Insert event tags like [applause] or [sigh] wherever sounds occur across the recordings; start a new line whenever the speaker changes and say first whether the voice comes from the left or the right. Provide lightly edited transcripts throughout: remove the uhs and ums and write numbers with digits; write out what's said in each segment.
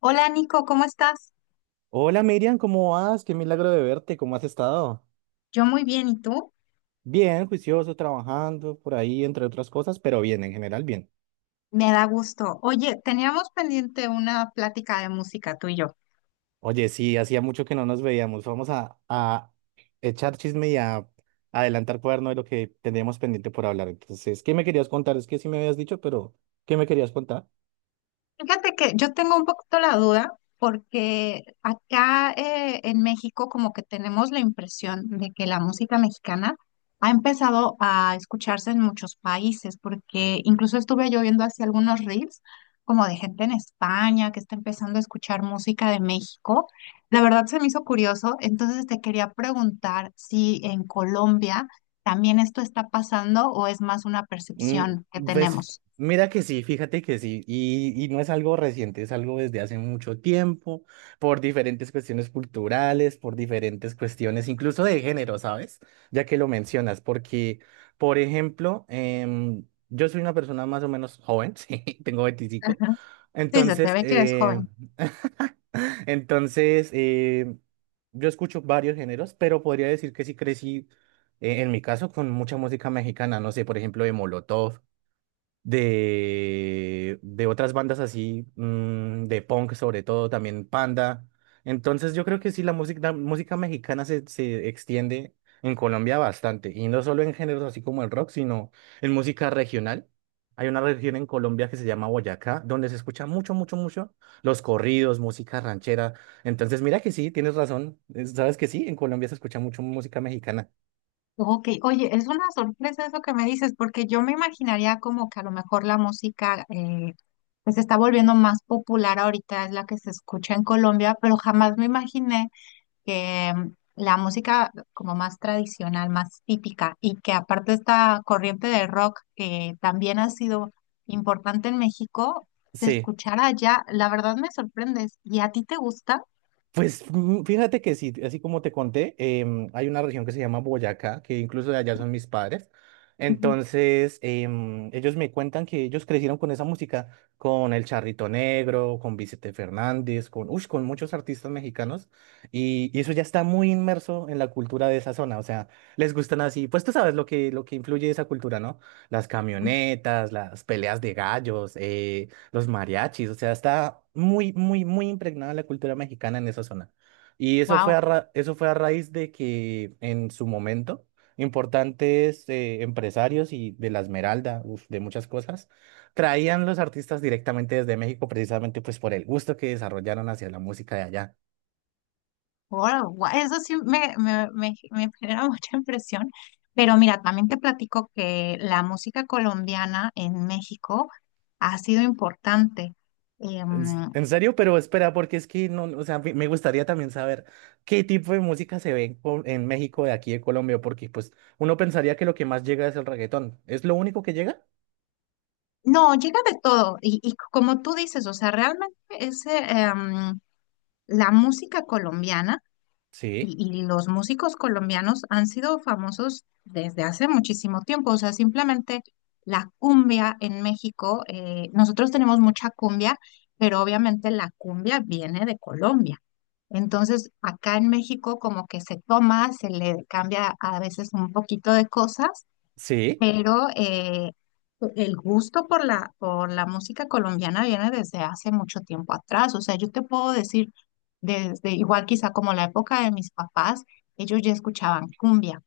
left: Hola Nico, ¿cómo estás?
right: Hola Miriam, ¿cómo vas? Qué milagro de verte, ¿cómo has estado?
left: Yo muy bien, ¿y tú?
right: Bien, juicioso, trabajando por ahí, entre otras cosas, pero bien, en general bien.
left: Me da gusto. Oye, teníamos pendiente una plática de música tú y yo.
right: Oye, sí, hacía mucho que no nos veíamos. Vamos a echar chisme y a adelantar cuaderno de lo que teníamos pendiente por hablar. Entonces, ¿qué me querías contar? Es que sí me habías dicho, pero ¿qué me querías contar?
left: Fíjate que yo tengo un poquito la duda porque acá en México como que tenemos la impresión de que la música mexicana ha empezado a escucharse en muchos países porque incluso estuve yo viendo así algunos reels como de gente en España que está empezando a escuchar música de México. La verdad se me hizo curioso, entonces te quería preguntar si en Colombia también esto está pasando o es más una
right: Mm,
left: percepción que
right: Pues
left: tenemos.
right: mira que sí, fíjate que sí, y no es algo reciente, es algo desde hace mucho tiempo, por diferentes cuestiones culturales, por diferentes cuestiones, incluso de género, ¿sabes? Ya que lo mencionas, porque, por ejemplo, yo soy una persona más o menos joven, [laughs] sí, tengo 25
left: Sí, se te
right: entonces,
left: ve que eres joven.
right: [laughs] [laughs] Entonces, yo escucho varios géneros, pero podría decir que sí crecí, en mi caso, con mucha música mexicana. No sé, por ejemplo, de Molotov, de otras bandas así, de punk sobre todo, también Panda. Entonces yo creo que sí, la música mexicana se extiende en Colombia bastante, y no solo en géneros así como el rock, sino en música regional. Hay una región en Colombia que se llama Boyacá, donde se escucha mucho, mucho, mucho los corridos, música ranchera. Entonces, mira que sí, tienes razón. Sabes que sí, en Colombia se escucha mucho música mexicana.
left: Ok, oye, es una sorpresa eso que me dices, porque yo me imaginaría como que a lo mejor la música pues se está volviendo más popular ahorita, es la que se escucha en Colombia, pero jamás me imaginé que la música como más tradicional, más típica, y que aparte esta corriente de rock que también ha sido importante en México, se
right: Sí.
left: escuchara allá, la verdad me sorprendes. ¿Y a ti te gusta?
right: Pues fíjate que sí, así como te conté, hay una región que se llama Boyacá, que incluso de allá son mis padres. Entonces, ellos me cuentan que ellos crecieron con esa música, con El Charrito Negro, con Vicente Fernández, con muchos artistas mexicanos, y eso ya está muy inmerso en la cultura de esa zona, o sea, les gustan así, pues tú sabes lo que influye esa cultura, ¿no? Las camionetas, las peleas de gallos, los mariachis, o sea, está muy, muy, muy impregnada la cultura mexicana en esa zona. Y eso fue
left: Wow.
right: a raíz de que en su momento importantes empresarios y de la Esmeralda, uf, de muchas cosas, traían los artistas directamente desde México precisamente pues por el gusto que desarrollaron hacia la música de allá.
left: Wow, eso sí me [laughs] genera mucha impresión. Pero mira, también te platico que la música colombiana en México ha sido importante.
right: En s-
left: Em,
right: en serio, pero espera, porque es que no, o sea, me gustaría también saber qué tipo de música se ve en México de aquí de Colombia, porque pues uno pensaría que lo que más llega es el reggaetón. ¿Es lo único que llega?
left: no, llega de todo. Y como tú dices, o sea, realmente ese, em, la música colombiana.
right: Sí,
left: Y, y los músicos colombianos han sido famosos desde hace muchísimo tiempo. O sea, simplemente la cumbia en México, nosotros tenemos mucha cumbia, pero obviamente la cumbia viene de Colombia. Entonces, acá en México como que se toma, se le cambia a veces un poquito de cosas
right: sí.
left: pero el gusto por la música colombiana viene desde hace mucho tiempo atrás. O sea, yo te puedo decir, desde igual quizá como la época de mis papás, ellos ya escuchaban cumbia,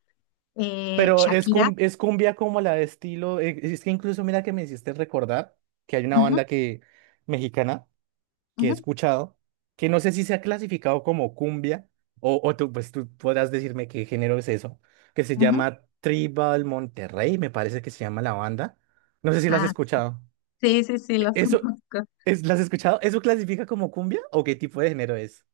right: Pero es,
left: Shakira.
right: cum- es cumbia como la de estilo, es que incluso mira que me hiciste recordar que hay una
left: Ujú,
right: banda que mexicana que he
left: ujú,
right: escuchado, que no sé si se ha clasificado como cumbia, o tú, pues tú podrás decirme qué género es eso, que se
left: ujú.
right: llama Tribal Monterrey, me parece que se llama la banda. No sé si la has
left: Ah,
right: escuchado.
left: sí, sí, sí, los [laughs]
right: ¿Eso,
left: conozco.
right: es, la has escuchado? ¿Eso clasifica como cumbia o qué tipo de género es?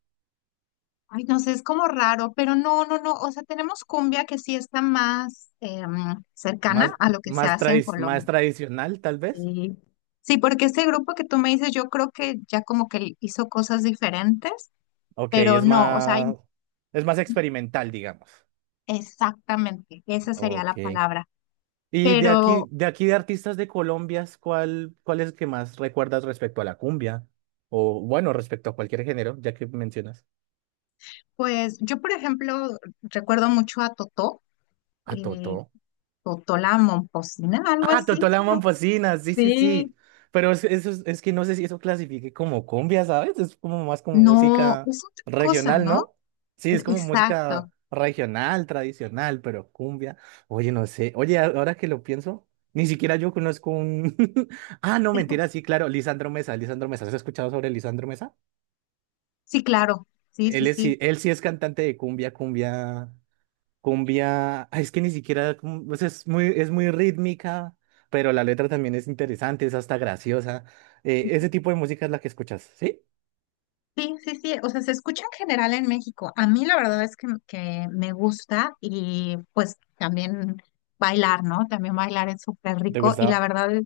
left: Ay, no sé, es como raro, pero no, no, no. O sea, tenemos cumbia que sí está más em, cercana
right: ¿Más,
left: a lo que se
right: más,
left: hace en
right: tradi- más
left: Colombia.
right: tradicional, tal vez?
left: Sí, sí, porque ese grupo que tú me dices, yo creo que ya como que hizo cosas diferentes,
right: Ok,
left: pero
right: es
left: no, o sea,
right: más, es más experimental, digamos.
left: exactamente, esa sería la
right: Ok.
left: palabra.
right: Y de
left: Pero,
right: aquí, de aquí de artistas de Colombia, ¿cuál es el que más recuerdas respecto a la cumbia? O bueno, respecto a cualquier género, ya que mencionas
left: pues, yo, por ejemplo, recuerdo mucho a Totó,
right: a
left: eh,
right: Totó.
left: Totó la Momposina, algo
right: Ah,
left: así,
right: Totó
left: se
right: la
left: llama.
right: sí, sí, sí.
left: Sí.
right: Sí. Pero es que no sé si eso clasifique como cumbia, ¿sabes? Es como más como
left: No,
right: música
left: es otra cosa,
right: regional,
left: ¿no?
right: ¿no? Sí, es como
left: Exacto.
right: música regional, tradicional, pero cumbia. Oye, no sé. Oye, ahora que lo pienso, ni siquiera yo conozco un. [laughs] Ah, no, mentira,
left: [laughs]
right: sí, claro, Lisandro Mesa, Lisandro Mesa. ¿Has escuchado sobre Lisandro Mesa?
left: Sí, claro, sí, sí,
right: Él es,
left: sí.
right: sí- él sí es cantante de cumbia, cumbia. Cumbia, ay, es que ni siquiera, o sea, es muy rítmica, pero la letra también es interesante, es hasta graciosa. Ese tipo de música es la que escuchas, ¿sí?
left: Sí, sí, sí, o sea, se escucha en general en México. A mí la verdad es que me gusta y pues también bailar, ¿no? También bailar es súper
right: ¿Te
left: rico y la
right: gusta?
left: verdad es,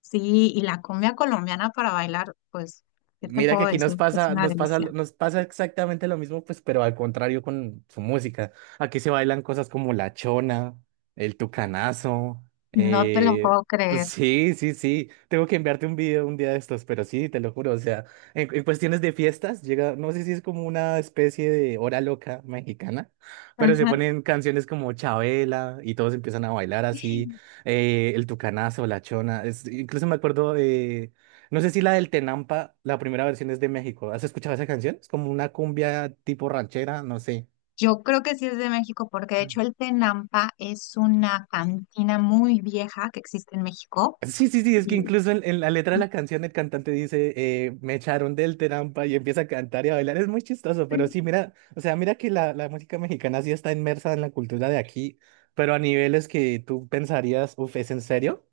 left: sí, y la cumbia colombiana para bailar, pues, ¿qué te
right: Mira que
left: puedo
right: aquí
left: decir?
right: nos
left: Es
right: pasa,
left: una
right: nos pasa,
left: delicia.
right: nos pasa exactamente lo mismo, pues, pero al contrario con su música. Aquí se bailan cosas como la chona, el tucanazo.
left: No te lo
right: eh,
left: puedo creer.
right: sí, sí, sí. Tengo que enviarte un video un día de estos, pero sí, te lo juro. O sea, en cuestiones de fiestas, llega, no sé si es como una especie de hora loca mexicana, pero se
left: Ajá.
right: ponen canciones como Chabela y todos empiezan a bailar así. El tucanazo, la chona. Incluso me acuerdo de no sé si la del Tenampa, la primera versión es de México. ¿Has escuchado esa canción? Es como una cumbia tipo ranchera, no sé.
left: Yo creo que sí es de México porque de hecho
right: Mm.
left: el Tenampa es una cantina muy vieja que existe en México.
right: Sí, sí, sí, es que
left: Y,
right: incluso en la letra de la canción el cantante dice, me echaron del Tenampa y empieza a cantar y a bailar. Es muy chistoso, pero
left: sí.
right: sí, mira, o sea, mira que la música mexicana sí está inmersa en la cultura de aquí, pero a niveles que tú pensarías, uff, ¿es en serio?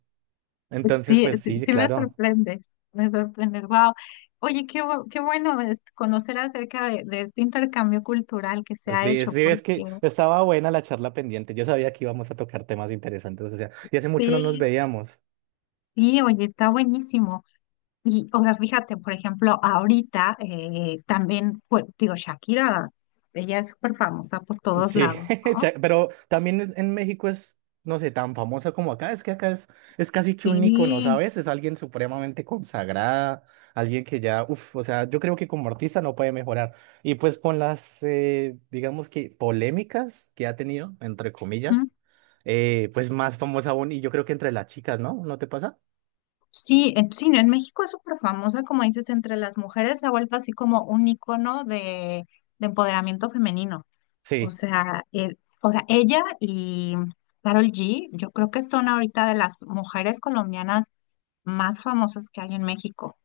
right: Entonces,
left: Sí,
right: pues
left: sí,
right: sí, sí,
left: sí me
right: claro.
left: sorprendes, me sorprendes. Wow. Oye, qué bueno es conocer acerca de este intercambio cultural que se ha
right: Sí,
left: hecho,
right: sí, es
left: porque
right: que estaba buena la charla pendiente. Yo sabía que íbamos a tocar temas interesantes, o sea, y hace mucho no nos
left: sí,
right: veíamos.
left: sí, oye, está buenísimo. Y, o sea, fíjate, por ejemplo, ahorita también, pues, digo, Shakira, ella es súper famosa por todos
right: Sí,
left: lados,
right: [laughs]
left: ¿no?
right: pero también en México es, no sé, tan famosa como acá. Es que acá es casi que un ícono,
left: Sí,
right: ¿sabes? Es alguien supremamente consagrada, alguien que ya, uff, o sea, yo creo que como artista no puede mejorar. Y pues con las, digamos que polémicas que ha tenido, entre
left: ¿mm?
right: comillas, pues más famosa aún, y yo creo que entre las chicas, ¿no? ¿No te pasa?
left: Sí, en, sí, en México es súper famosa, como dices, entre las mujeres se ha vuelto así como un icono de empoderamiento femenino. O
right: Sí.
left: sea, o sea, ella y Carol G, yo creo que son ahorita de las mujeres colombianas más famosas que hay en México,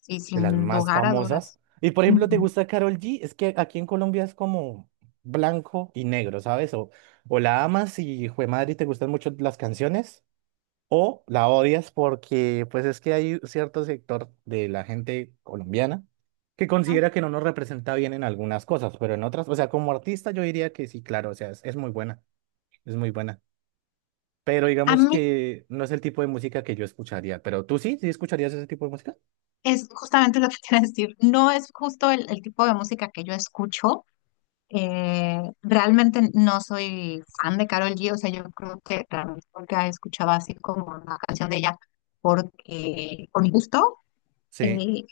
left: sí,
right: De las
left: sin
right: más
left: lugar a
right: famosas.
left: dudas.
right: Y por ejemplo, ¿te
left: Ujú.
right: gusta Karol G? Es que aquí en Colombia es como blanco y negro, ¿sabes? O la amas y jue madre, te gustan mucho las canciones, o la odias porque pues es que hay cierto sector de la gente colombiana que considera que no nos representa bien en algunas cosas, pero en otras, o sea, como artista yo diría que sí, claro, o sea, es muy buena. Pero
left: A
right: digamos
left: mí
right: que no es el tipo de música que yo escucharía. Pero tú sí, sí escucharías ese tipo de música.
left: es justamente lo que [laughs] quiero decir, no es justo el tipo de música que yo escucho. Eh, realmente no soy fan de Carol G, o sea, yo creo que realmente porque escuchaba así como una canción de ella porque con gusto
right: Sí.
left: y,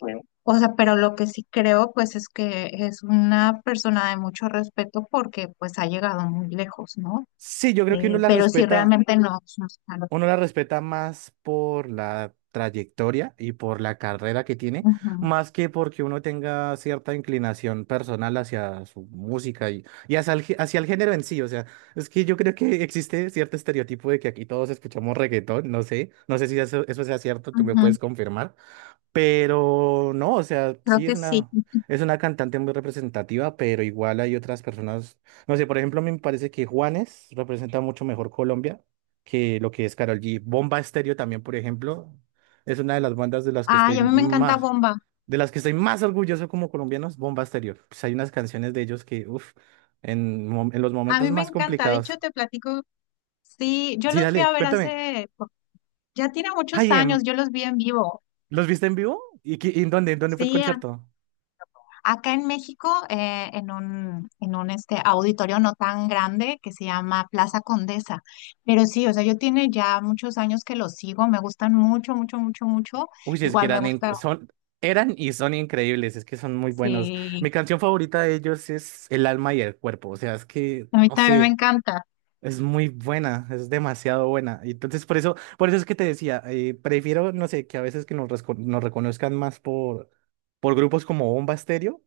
left: o sea, pero lo que sí creo, pues, es que es una persona de mucho respeto porque, pues, ha llegado muy lejos, ¿no?
right: Sí, yo creo que uno la
left: Pero sí,
right: respeta
left: realmente no. No claro.
right: Uno la respeta más por la trayectoria y por la carrera que tiene,
left: Ujú,
right: más que porque uno tenga cierta inclinación personal hacia su música y hacia el género en sí. O sea, es que yo creo que existe cierto estereotipo de que aquí todos escuchamos reggaetón, no sé si eso sea cierto, tú me
left: ujú,
right: puedes confirmar. Pero no, o sea,
left: creo
right: sí
left: que
right: es
left: sí.
right: una cantante muy representativa, pero igual hay otras personas. No sé, por ejemplo, a mí me parece que Juanes representa mucho mejor Colombia que lo que es Karol G. Bomba Estéreo también, por ejemplo, es una de las bandas de las que
left: Ay,
right: estoy
left: a mí me encanta
right: más,
left: Bomba.
right: de las que estoy más orgulloso como colombianos, Bomba Estéreo. Pues hay unas canciones de ellos que, uff, en los
left: A
right: momentos
left: mí me
right: más
left: encanta. De hecho,
right: complicados.
left: te platico, sí, yo
right: Sí,
left: los fui
right: dale,
left: a ver
right: cuéntame.
left: hace, ya tiene muchos
right: Ay,
left: años, yo los vi en vivo.
right: ¿los viste en vivo? ¿Y en dónde? ¿En dónde fue el
left: Sí,
right: concierto?
left: acá en México, en un este, auditorio no tan grande que se llama Plaza Condesa. Pero sí, o sea, yo tiene ya muchos años que lo sigo, me gustan mucho, mucho, mucho, mucho.
right: Uy, es que
left: Igual me gusta,
right: eran y son increíbles, es que son muy buenos.
left: sí,
right: Mi canción favorita de ellos es El alma y el cuerpo, o sea, es que,
left: a mí
right: no
left: también me
right: sé,
left: encanta.
right: es muy buena, es demasiado buena. Y entonces, por eso es que te decía, prefiero, no sé, que a veces que nos reconozcan más por grupos como Bomba Estéreo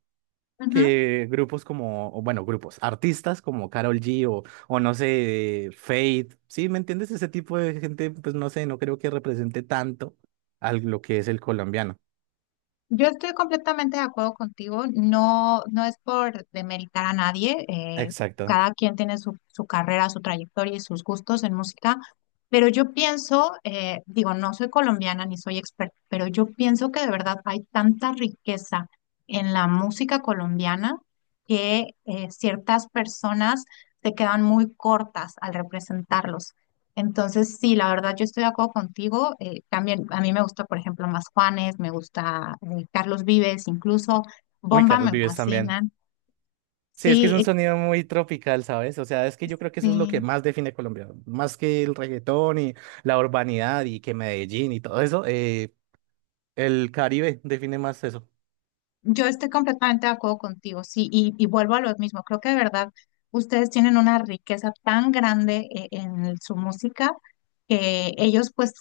right: que grupos como, o bueno, grupos, artistas como Karol G o no sé, Fate, ¿sí? ¿Me entiendes? Ese tipo de gente, pues no sé, no creo que represente tanto a lo que es el colombiano.
left: Yo estoy completamente de acuerdo contigo, no, no es por demeritar a nadie,
right: Exacto.
left: cada quien tiene su, su carrera, su trayectoria y sus gustos en música, pero yo pienso, digo, no soy colombiana ni soy experta, pero yo pienso que de verdad hay tanta riqueza en la música colombiana que ciertas personas se quedan muy cortas al representarlos. Entonces, sí, la verdad, yo estoy de acuerdo contigo. Eh, también a mí me gusta, por ejemplo, Más Juanes, me gusta Carlos Vives, incluso
right: Uy,
left: Bomba
right: Carlos
left: me
right: Vives también.
left: fascinan.
right: Sí, es que es
left: Sí,
right: un sonido muy tropical, ¿sabes? O sea, es que yo creo que eso es lo que
left: sí,
right: más define Colombia. Más que el reggaetón y la urbanidad y que Medellín y todo eso, el Caribe define más eso.
left: yo estoy completamente de acuerdo contigo, sí, y vuelvo a lo mismo. Creo que de verdad ustedes tienen una riqueza tan grande en su música que ellos, pues,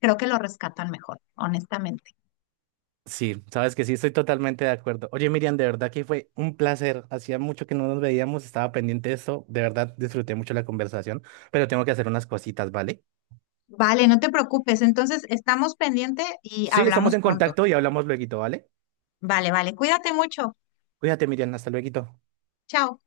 left: creo que lo rescatan mejor, honestamente.
right: Sí, sabes que sí, estoy totalmente de acuerdo. Oye, Miriam, de verdad que fue un placer. Hacía mucho que no nos veíamos, estaba pendiente de esto. De verdad, disfruté mucho la conversación, pero tengo que hacer unas cositas, ¿vale?
left: Vale, no te preocupes. Entonces, estamos pendiente y
right: Sí, estamos
left: hablamos
right: en
left: pronto.
right: contacto y hablamos luego, ¿vale?
left: Vale, vale, cuídate mucho.
right: Cuídate, Miriam, hasta luego.
left: Chao.